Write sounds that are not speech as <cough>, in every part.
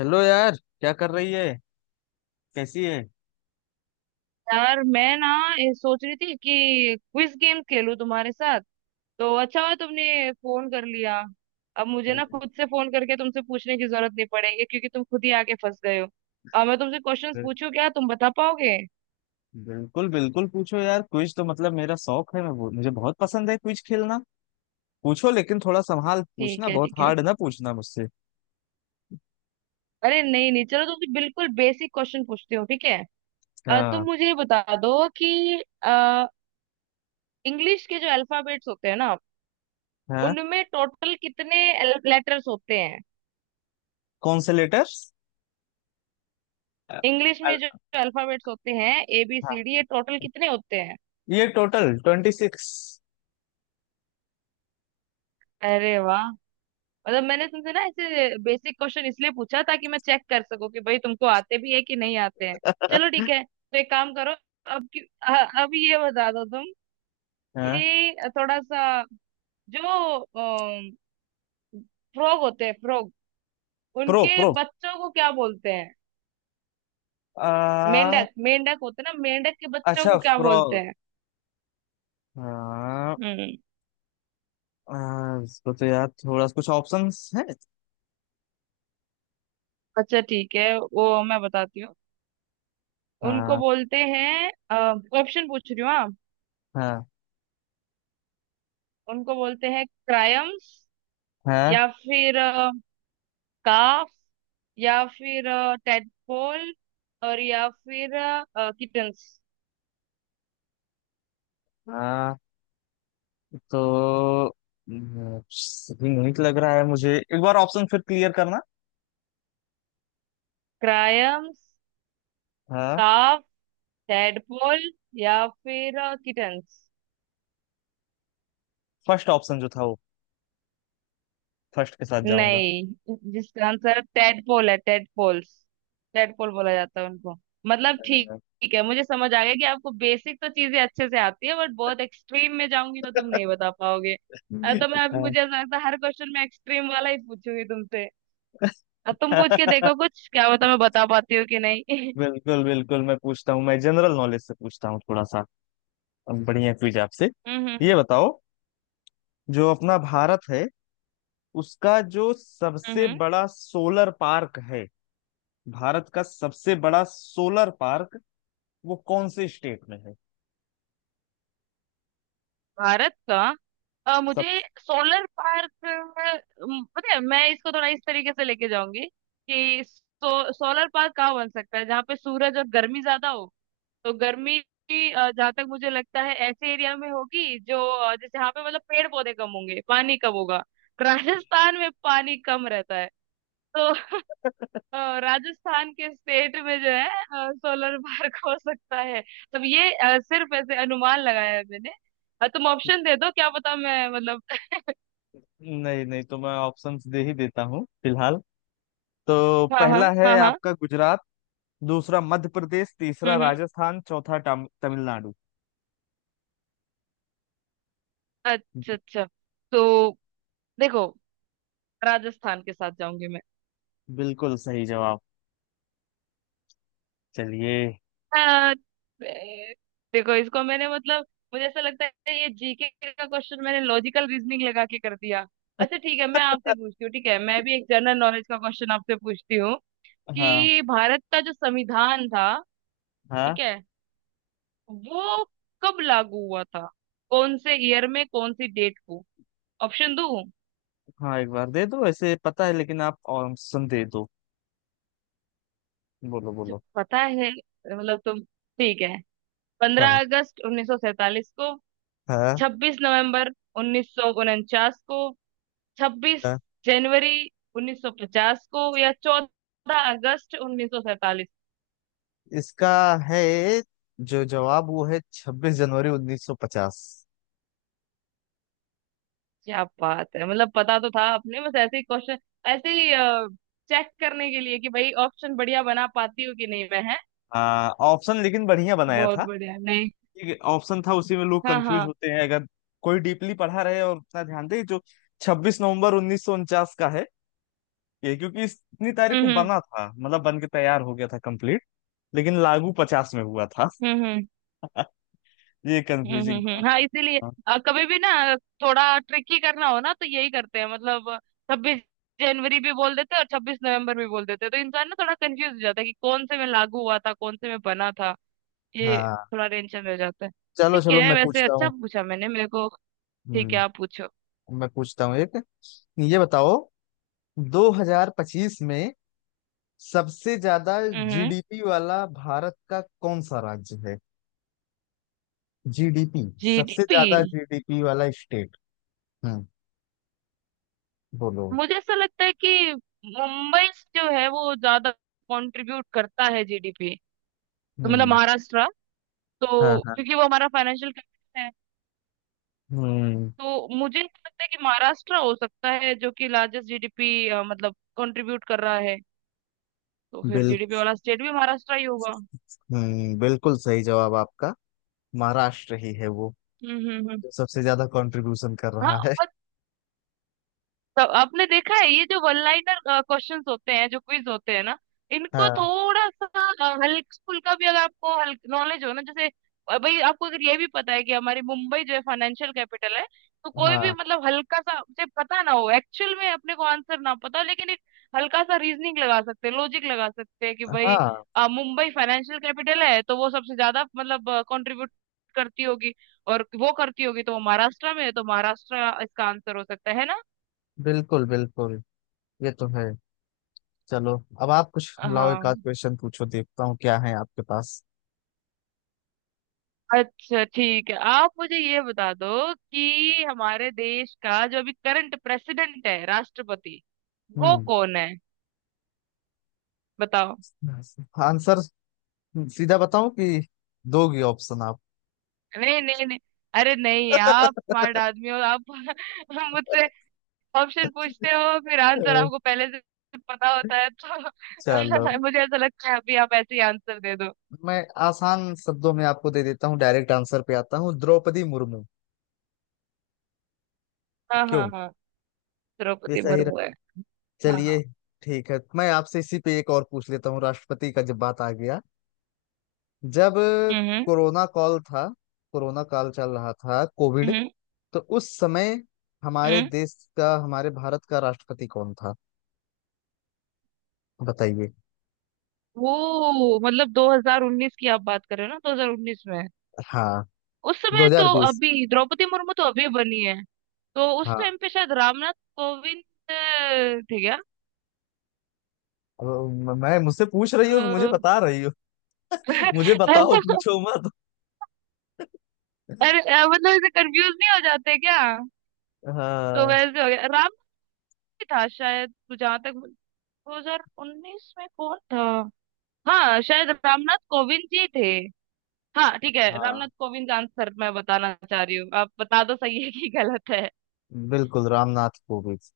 Hello यार, क्या कर रही है। कैसी है। यार मैं ना ये सोच रही थी कि क्विज गेम खेलूं तुम्हारे साथ। तो अच्छा हुआ तुमने फोन कर लिया। अब मुझे ना बिल- खुद से फोन करके तुमसे पूछने की जरूरत नहीं पड़ेगी क्योंकि तुम खुद ही आके फंस गए हो। अब मैं तुमसे क्वेश्चंस पूछूं, क्या तुम बता पाओगे? बिल्कुल बिल्कुल पूछो यार, क्विज तो मतलब मेरा शौक है। मैं वो, मुझे बहुत पसंद है क्विज खेलना। पूछो लेकिन थोड़ा संभाल के ठीक पूछना, है, बहुत ठीक है। हार्ड ना पूछना मुझसे। अरे नहीं नहीं, चलो तुमसे बिल्कुल बेसिक क्वेश्चन पूछती हूँ, ठीक है। तुम हाँ। मुझे ये बता दो कि इंग्लिश के जो अल्फाबेट्स होते हैं ना, हाँ। उनमें टोटल कितने लेटर्स होते हैं? कौन से लेटर्स। अ- इंग्लिश में जो अ- अल्फाबेट्स होते हैं, ए बी हाँ, सी डी, ये टोटल कितने होते हैं? ये टोटल 26। अरे वाह! मतलब मैंने तुमसे ना ऐसे बेसिक क्वेश्चन इसलिए पूछा ताकि मैं चेक कर सकूं कि भाई तुमको आते भी है कि नहीं आते हैं। चलो <laughs> ठीक है, तो एक काम करो। अब ये बता दो तुम हाँ। कि थोड़ा सा, जो फ्रॉग होते हैं फ्रॉग, प्रो उनके प्रो बच्चों को क्या बोलते हैं? आ, मेंढक, मेंढक होते हैं ना, मेंढक के बच्चों अच्छा, को क्या बोलते फ्रॉग। हैं? हाँ। हम्म। इसको तो यार थोड़ा कुछ ऑप्शंस है। अच्छा ठीक है, वो मैं बताती हूँ। उनको हाँ। बोलते हैं, ऑप्शन पूछ रही हूँ, हाँ। हाँ। उनको बोलते हैं क्रायम्स, हाँ। या फिर काफ, या फिर टेडपोल, और या फिर किटन्स। हाँ। तो यूनिक लग रहा है मुझे। एक बार ऑप्शन फिर क्लियर करना। क्रायम्स, हाँ। काफ, टेडपोल, या फिर किटन्स। फर्स्ट ऑप्शन जो था वो, फर्स्ट के साथ जाऊंगा। नहीं, जिसका आंसर टेडपोल है, टेडपोल्स, टेडपोल बोला जाता है उनको। मतलब ठीक, ठीक है, मुझे समझ आ गया कि आपको बेसिक तो चीजें अच्छे से आती है, बट बहुत एक्सट्रीम में जाऊंगी तो तुम नहीं बता पाओगे। तो मैं अभी, हाँ। मुझे ऐसा लगता है हर क्वेश्चन में एक्सट्रीम वाला ही पूछूंगी तुमसे। अब तुम पूछ के <laughs> देखो कुछ, क्या पता मैं बता पाती हूँ कि नहीं। <laughs> बिल्कुल बिल्कुल, मैं पूछता हूँ। मैं जनरल नॉलेज से पूछता हूँ थोड़ा सा। अब बढ़िया क्विज आपसे। हम्म। ये बताओ, जो अपना भारत है उसका जो सबसे हम्म। बड़ा सोलर पार्क है, भारत का सबसे बड़ा सोलर पार्क वो कौन से स्टेट में है। भारत का, सब। मुझे सोलर पार्क पता है, मैं इसको थोड़ा इस तरीके से लेके जाऊंगी कि सोलर पार्क कहाँ बन सकता है? जहाँ पे सूरज और गर्मी ज्यादा हो। तो गर्मी भी, जहाँ तक मुझे लगता है ऐसे एरिया में होगी जो, जैसे यहाँ पे मतलब पेड़ पौधे कम होंगे, पानी कम होगा। <laughs> राजस्थान में पानी कम रहता है। तो अ, राजस्थान के स्टेट में जो है सोलर पार्क हो सकता है। तब ये सिर्फ ऐसे अनुमान लगाया है मैंने। तुम ऑप्शन दे दो, क्या पता मैं मतलब। <laughs> नहीं नहीं, तो मैं ऑप्शंस दे ही देता हूँ फिलहाल। तो हाँ हाँ पहला है हाँ हाँ। आपका गुजरात, दूसरा मध्य प्रदेश, तीसरा हम्म हम्म। राजस्थान, चौथा तमिलनाडु। अच्छा अच्छा। तो देखो, राजस्थान के साथ जाऊंगी मैं। बिल्कुल सही जवाब। चलिए। अ, ए, देखो, इसको मैंने मतलब, मुझे ऐसा लगता है ये जीके का क्वेश्चन मैंने लॉजिकल रीजनिंग लगा के कर दिया। अच्छा ठीक है, मैं आपसे पूछती हूँ, ठीक है, मैं भी एक जनरल नॉलेज का क्वेश्चन आपसे पूछती हूँ हाँ। कि भारत का जो संविधान था, ठीक हाँ। है, वो कब लागू हुआ था? कौन से ईयर में, कौन सी डेट को? ऑप्शन दूं हाँ, एक बार दे दो। ऐसे पता है, लेकिन आप ऑप्शन दे दो। बोलो जो बोलो। पता है, मतलब तुम, ठीक है। पंद्रह हाँ। अगस्त उन्नीस सौ सैतालीस को, हाँ। 26 नवंबर 1949 को, छब्बीस हाँ, जनवरी उन्नीस सौ पचास को, या 14 अगस्त 1947। इसका है जो जवाब, वो है 26 जनवरी 1950। क्या बात है, मतलब पता तो था आपने। बस ऐसे ही क्वेश्चन, ऐसे ही चेक करने के लिए कि भाई ऑप्शन बढ़िया बना पाती हूँ कि नहीं मैं, है? हाँ, ऑप्शन लेकिन बढ़िया बनाया बहुत था। बढ़िया। नहीं। एक ऑप्शन था उसी में लोग हाँ कंफ्यूज हाँ। होते हैं, अगर कोई डीपली पढ़ा रहे और उतना ध्यान दे जो 26 नवंबर 1949 का है। ये क्योंकि इतनी तारीख को हम्म बना था, मतलब बन के तैयार हो गया था कंप्लीट। लेकिन लागू पचास में हुआ था। हम्म। <laughs> ये कंफ्यूजिंग था। हाँ, इसीलिए हाँ। कभी भी ना, थोड़ा ट्रिकी करना हो ना तो यही करते हैं। मतलब 26 जनवरी भी बोल देते हैं और 26 नवंबर भी बोल देते हैं, तो इंसान ना थोड़ा कंफ्यूज हो जाता है कि कौन से में लागू हुआ था, कौन से में बना था। ये हाँ। थोड़ा टेंशन हो जाता है। चलो ठीक चलो, है, वैसे अच्छा पूछा मैंने मेरे को। ठीक है, आप हम्म पूछो। मैं पूछता हूँ एक। ये बताओ, 2025 में सबसे ज्यादा हम्म। जीडीपी वाला भारत का कौन सा राज्य है। जीडीपी। सबसे जीडीपी। ज्यादा जीडीपी वाला स्टेट। बोलो। मुझे ऐसा लगता है कि मुंबई जो है वो ज्यादा कंट्रीब्यूट करता है जीडीपी, तो मतलब हम्म। महाराष्ट्र, हाँ। तो हाँ। क्योंकि वो हमारा फाइनेंशियल, हम्म। तो मुझे ऐसा लगता है कि महाराष्ट्र हो सकता है जो कि लार्जेस्ट जीडीपी मतलब कंट्रीब्यूट कर रहा है, तो फिर बिल जीडीपी वाला स्टेट भी महाराष्ट्र ही होगा। बिल्कुल सही जवाब आपका। महाराष्ट्र ही है वो, हम्म। जो सबसे ज्यादा कंट्रीब्यूशन कर रहा है। हाँ, तो आपने देखा है ये जो वन लाइनर क्वेश्चंस होते हैं, जो क्विज होते हैं ना, इनको हाँ। थोड़ा सा हल्क स्कूल का भी अगर आपको हल्क नॉलेज हो ना, जैसे भाई आपको अगर ये भी पता है कि हमारी मुंबई जो है फाइनेंशियल कैपिटल है, तो कोई भी हाँ। मतलब, हल्का सा मुझे पता ना हो एक्चुअल में, अपने को आंसर ना पता हो, लेकिन एक हल्का सा रीजनिंग लगा सकते हैं, लॉजिक लगा सकते हैं कि भाई हाँ, मुंबई फाइनेंशियल कैपिटल है, तो वो सबसे ज्यादा मतलब कंट्रीब्यूट करती होगी, और वो करती होगी तो वो महाराष्ट्र में है, तो महाराष्ट्र इसका आंसर हो सकता है ना? बिल्कुल बिल्कुल, ये तो है। चलो, अब आप कुछ लाओ, एक आध हाँ। क्वेश्चन पूछो, देखता हूँ क्या है आपके पास। अच्छा ठीक है, आप मुझे ये बता दो कि हमारे देश का जो अभी करंट प्रेसिडेंट है, राष्ट्रपति, वो हम्म। कौन है? बताओ। आंसर सीधा बताऊं, कि दोगी ऑप्शन आप? नहीं नहीं नहीं, अरे नहीं, आप स्मार्ट आदमी हो आप, <laughs> मुझसे ऑप्शन पूछते हो, फिर अ, आंसर आपको पहले से पता होता है, चलो, तो <laughs> मुझे ऐसा लगता है अभी आप ऐसे ही आंसर दे दो। मैं आसान शब्दों में आपको दे देता हूँ, डायरेक्ट आंसर पे आता हूँ। द्रौपदी मुर्मू। हाँ हाँ क्यों। हाँ, ये द्रौपदी सही। मुर्मू है। हाँ हाँ। चलिए। ठीक है, मैं आपसे इसी पे एक और पूछ लेता हूँ, राष्ट्रपति का जब बात आ गया। जब हम्म हम्म कोरोना काल था, कोरोना काल चल रहा था, कोविड। हम्म। तो उस समय हमारे हम्म। देश का, हमारे भारत का राष्ट्रपति कौन था। बताइए। वो मतलब 2019 की आप बात कर रहे हो ना, 2019 में हाँ। उस समय तो, 2020। अभी द्रौपदी मुर्मू तो अभी बनी है, तो उस हाँ, टाइम पे शायद रामनाथ कोविंद अ, थे क्या? अब मैं, मुझसे पूछ रही हो कि मुझे अ, बता रही हो? <laughs> मुझे बताओ, <laughs> पूछो मत। अरे मतलब ऐसे कंफ्यूज नहीं हो जाते क्या? तो हाँ। वैसे हो गया, राम ही था शायद, जहां तक, 2019 में कौन था। हाँ शायद रामनाथ कोविंद जी थे। हाँ ठीक है, रामनाथ हाँ, कोविंद का आंसर मैं बताना चाह रही हूँ, आप बता दो सही है कि गलत है। बिल्कुल रामनाथ कोविंद,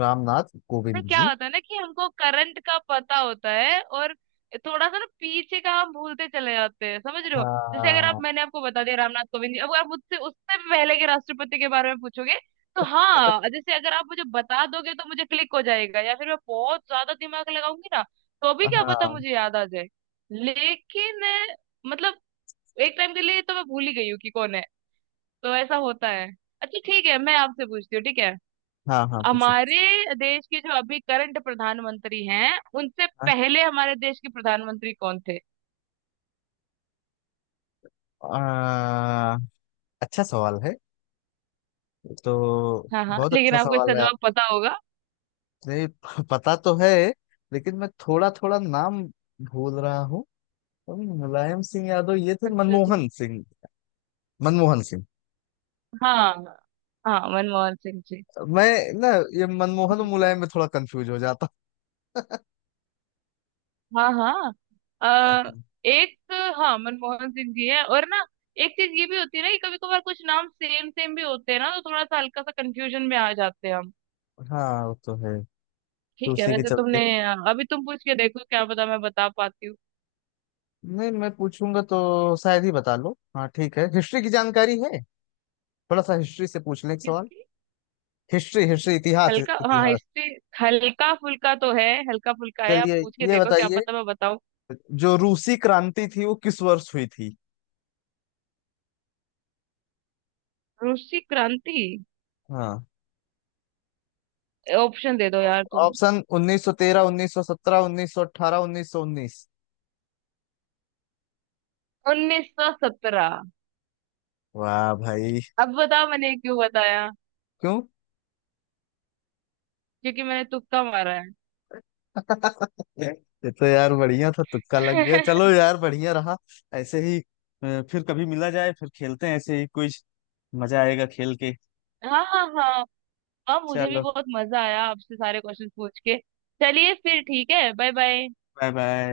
रामनाथ पर कोविंद क्या जी। होता है ना कि हमको करंट का पता होता है, और थोड़ा सा ना पीछे का हम भूलते चले जाते हैं, समझ रहे हो? जैसे अगर आप, हाँ। मैंने आपको बता दिया रामनाथ कोविंद जी, अब आप मुझसे उससे भी पहले के राष्ट्रपति के बारे में पूछोगे, तो हाँ, जैसे अगर आप मुझे बता दोगे तो मुझे क्लिक हो जाएगा, या फिर मैं बहुत ज्यादा दिमाग लगाऊंगी ना, तो भी क्या पता हाँ। मुझे याद आ जाए। लेकिन मतलब एक टाइम के लिए तो मैं भूल ही गई हूँ कि कौन है। तो ऐसा होता है। अच्छा ठीक है, मैं आपसे पूछती हूँ, ठीक है। हाँ। हाँ, पूछो। हमारे देश के जो अभी करंट प्रधानमंत्री हैं, उनसे पहले हमारे देश के प्रधानमंत्री कौन थे? आ, अच्छा सवाल है। तो हाँ हाँ, बहुत लेकिन अच्छा आपको सवाल इसका है, जवाब पता होगा। आपने <laughs> पता तो है। लेकिन मैं थोड़ा थोड़ा नाम भूल रहा हूँ। मुलायम सिंह यादव, ये थे अच्छा अच्छा। मनमोहन सिंह। मनमोहन सिंह। हाँ हाँ, मनमोहन सिंह जी। मैं ना, ये मनमोहन और ठीक है। मुलायम में थोड़ा कंफ्यूज हो जाता हाँ हाँ। अ, हूँ। एक हाँ मनमोहन सिंह जी है। और ना, एक चीज ये भी होती है ना कि कभी कभार कुछ नाम सेम सेम भी होते हैं ना, तो थोड़ा सा हल्का सा कंफ्यूजन में आ जाते हैं हम। <laughs> हाँ, वो तो है। तो ठीक है, उसी के वैसे चलते, तुमने, अभी तुम पूछ के देखो, क्या पता मैं बता पाती नहीं, मैं पूछूंगा तो शायद ही बता लो। हाँ, ठीक है, हिस्ट्री की जानकारी है। थोड़ा सा हिस्ट्री से पूछ लें, एक हूँ। सवाल। हिस्ट्री हिस्ट्री, इतिहास हल्का, हाँ, इतिहास। हिस्ट्री हल्का फुल्का तो है। हल्का फुल्का है, आप चलिए, पूछ के ये देखो, क्या बताइए, पता मैं बताऊं। जो रूसी क्रांति थी वो किस वर्ष हुई थी। रूसी क्रांति, हाँ, ऑप्शन दे दो यार तुम। ऑप्शन 1913, 1917, 1918, 1919। 1917। वाह भाई। अब बताओ मैंने क्यों बताया? क्यों? क्योंकि मैंने तुक्का मारा है। <laughs> ये तो यार बढ़िया था, तुक्का लग गया। चलो <laughs> यार, बढ़िया रहा। ऐसे ही फिर कभी मिला जाए, फिर खेलते हैं ऐसे ही कुछ। मजा आएगा खेल के। हाँ हाँ हाँ। हाँ, मुझे भी चलो, बहुत मजा आया आपसे सारे क्वेश्चन पूछ के। चलिए फिर, ठीक है, बाय बाय। Bye bye.